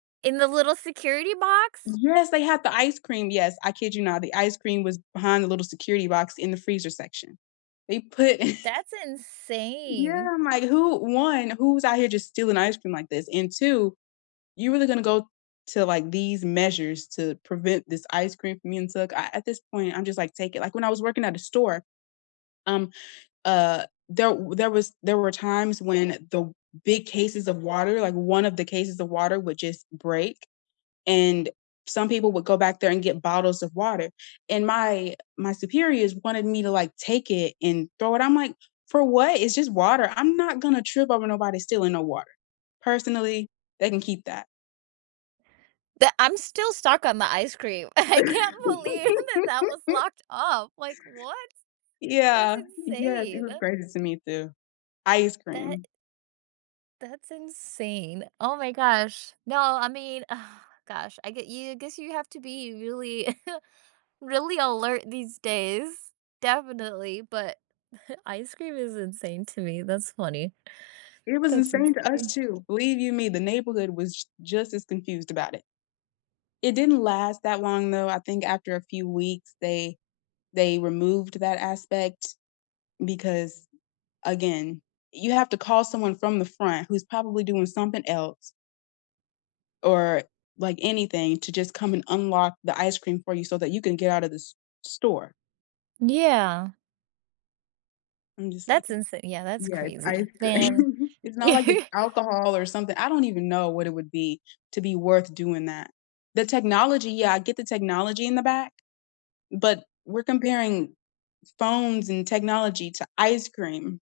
In the little security box? Yes, they have the ice cream, yes, I kid you not, the ice cream was behind the little security box in the freezer section. They put That's Yeah, insane. I'm like, "Who 1, who's out here just stealing ice cream like this, and 2, you really gonna go to like these measures to prevent this ice cream from being took," a at this point, I'm just like, "Take it," like, when I was working at a store, um, uh, there there was there were times when the big cases of water, like, 1 of the cases of water would just break, and some people would go back there and get bottles of water and my my superiors wanted me to, like, take it and throw it, I'm like, "For what, it's just water, I'm not gonna trip over nobody stealing no water." Personally, they can keep that. The I'm still stuck on the ice cream. I can't believe that that was locked up, like, what? That's Yeah, yeah, it insane. was crazy to me, too. Ice That cream. i That's insane, oh my gosh, no, I mean, gosh, I get you I guess you have to be really really alert these days, definitely, but, ice cream is insane to me, that's funny. It was That's insane to us, insane. too, believe you me, the neighborhood was j just as confused about it. It didn't last that long, though, I think after a few weeks, they they removed that aspect because, again, you have to call someone from the front who's probably doing something else or, like, anything to just come and unlock the ice cream for you so that you can get out of the s store. Yeah. I'm just like That's it insa yeah, that's Yeah, crazy, it's man. cream, it's not like it's alcohol or something, I don't even know what it would be to be worth doing that. The technology, yeah, I get the technology in the back, but we're comparing phones and technology to ice cream.